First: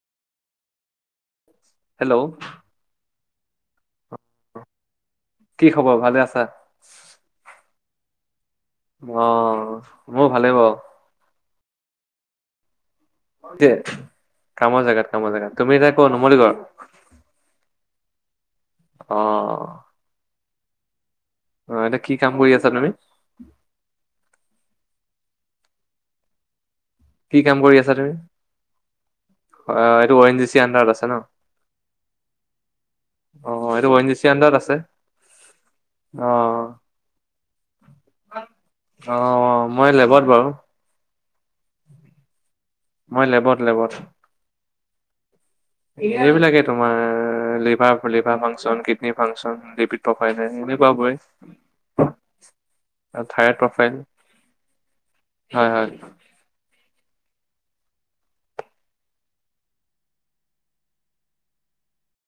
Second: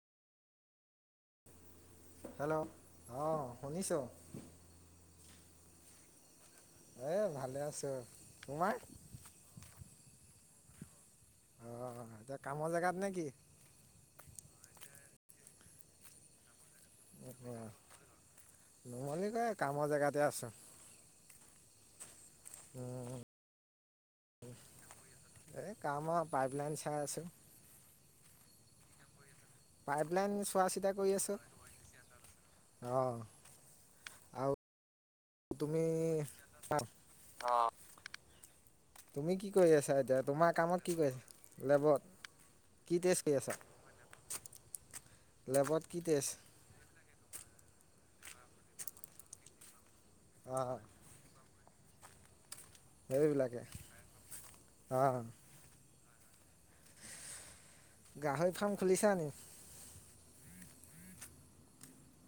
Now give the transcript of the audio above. Hello? অ' শুনিছো। কি খবৰ ভালে আছা? এই ভালে আছো, তোমাৰ? অ' মোৰ ভালেই বাৰু। অ' এতিয়া কমৰ জেগাত নে কি? কামৰ জেগাত কামৰ জেগাত। তুমি এতিয়া ক'ত নুমলীগড়ত? অ' নুমলীগড়, অ' কামৰ জেগাতে আছো। অ' এতিয়া কি কাম কৰি আছা? তুমি? এই কাম আৰু পাইপ লাইন চাই আছোঁ। কি কাম কৰি আছা তুমি? এইটো অ পাইপলাইন এন জি চি চোৱা আডাৰত আছে ন? অ'। অ', এইটো অ এণ জি চি আণ্ডাৰত আছে। তুমি অ' [unintelligible] অ'। [unintelligible] তুমি কি অ' কৰি মই আছা এতিয়া, লেবত বাৰু তোমাৰ কামত কি কৰিছা লেবত? কি টেষ্ট মই কৰি আছা লেবত, লেবত। লেবত কি টেষ্ট এইবিলাকে তোমাৰ liver, liver function kidney function [unintelligible] অঁ [unintelligible] প্ৰফাইল সেইবিলাকে অঁ হয় হয়। গাহৰি ফাৰ্ম খুলিছা নি?